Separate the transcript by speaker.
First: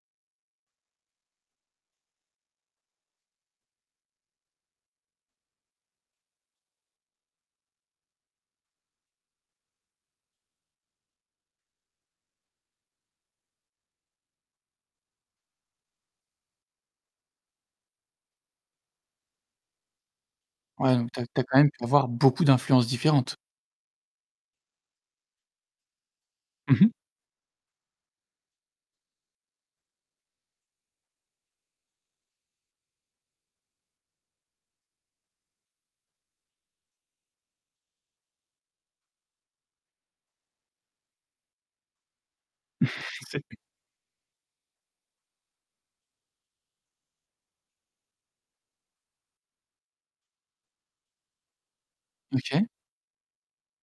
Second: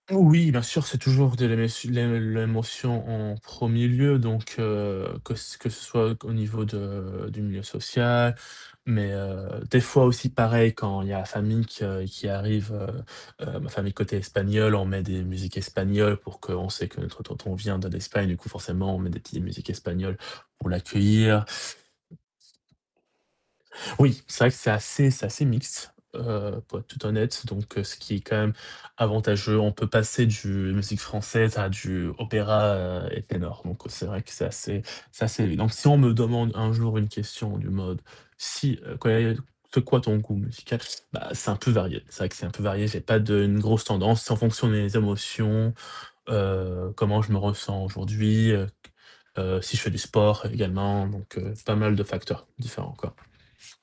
Speaker 1: Oui, bien sûr, c'est toujours de l'éme l'ém l'émotion en 1er lieu donc heu, que ce que ce soit au niveau de du milieu social mais heu, des fois aussi, pareil, quand il y a la famille que qui arrive, heu heu, ma famille côté espagnole, on met des musiques espagnoles pour que on sait que notre tonton vient de l'Espagne du coup forcément, on met des petites musiques espagnoles pour
Speaker 2: Ouais donc tu as tu as
Speaker 1: l'accueillir.
Speaker 2: quand même pu avoir beaucoup d'influences différentes.
Speaker 1: Oui, c'est vrai que c'est assez c'est assez mixte, heu,
Speaker 2: Mmh
Speaker 1: pour être
Speaker 2: mh.
Speaker 1: tout honnête donc ce qui est quand même avantageux. On peut passer du musique française à du opéra et ténor donc c'est vrai que c'est assez c'est assez donc si on me demande un jour une question du mode: «Si heu, quand il y a c'est quoi ton goût musical?» Bah c'est un peu varié. C'est vrai que c'est un peu varié, j'ai pas de
Speaker 2: [unintelligible]
Speaker 1: une grosse tendance, c'est en fonction des émotions, heu, comment je me ressens aujourd'hui, heu, q heu, si je fais du sport également donc heu, pas mal de facteurs
Speaker 2: OK.
Speaker 1: différents, quoi.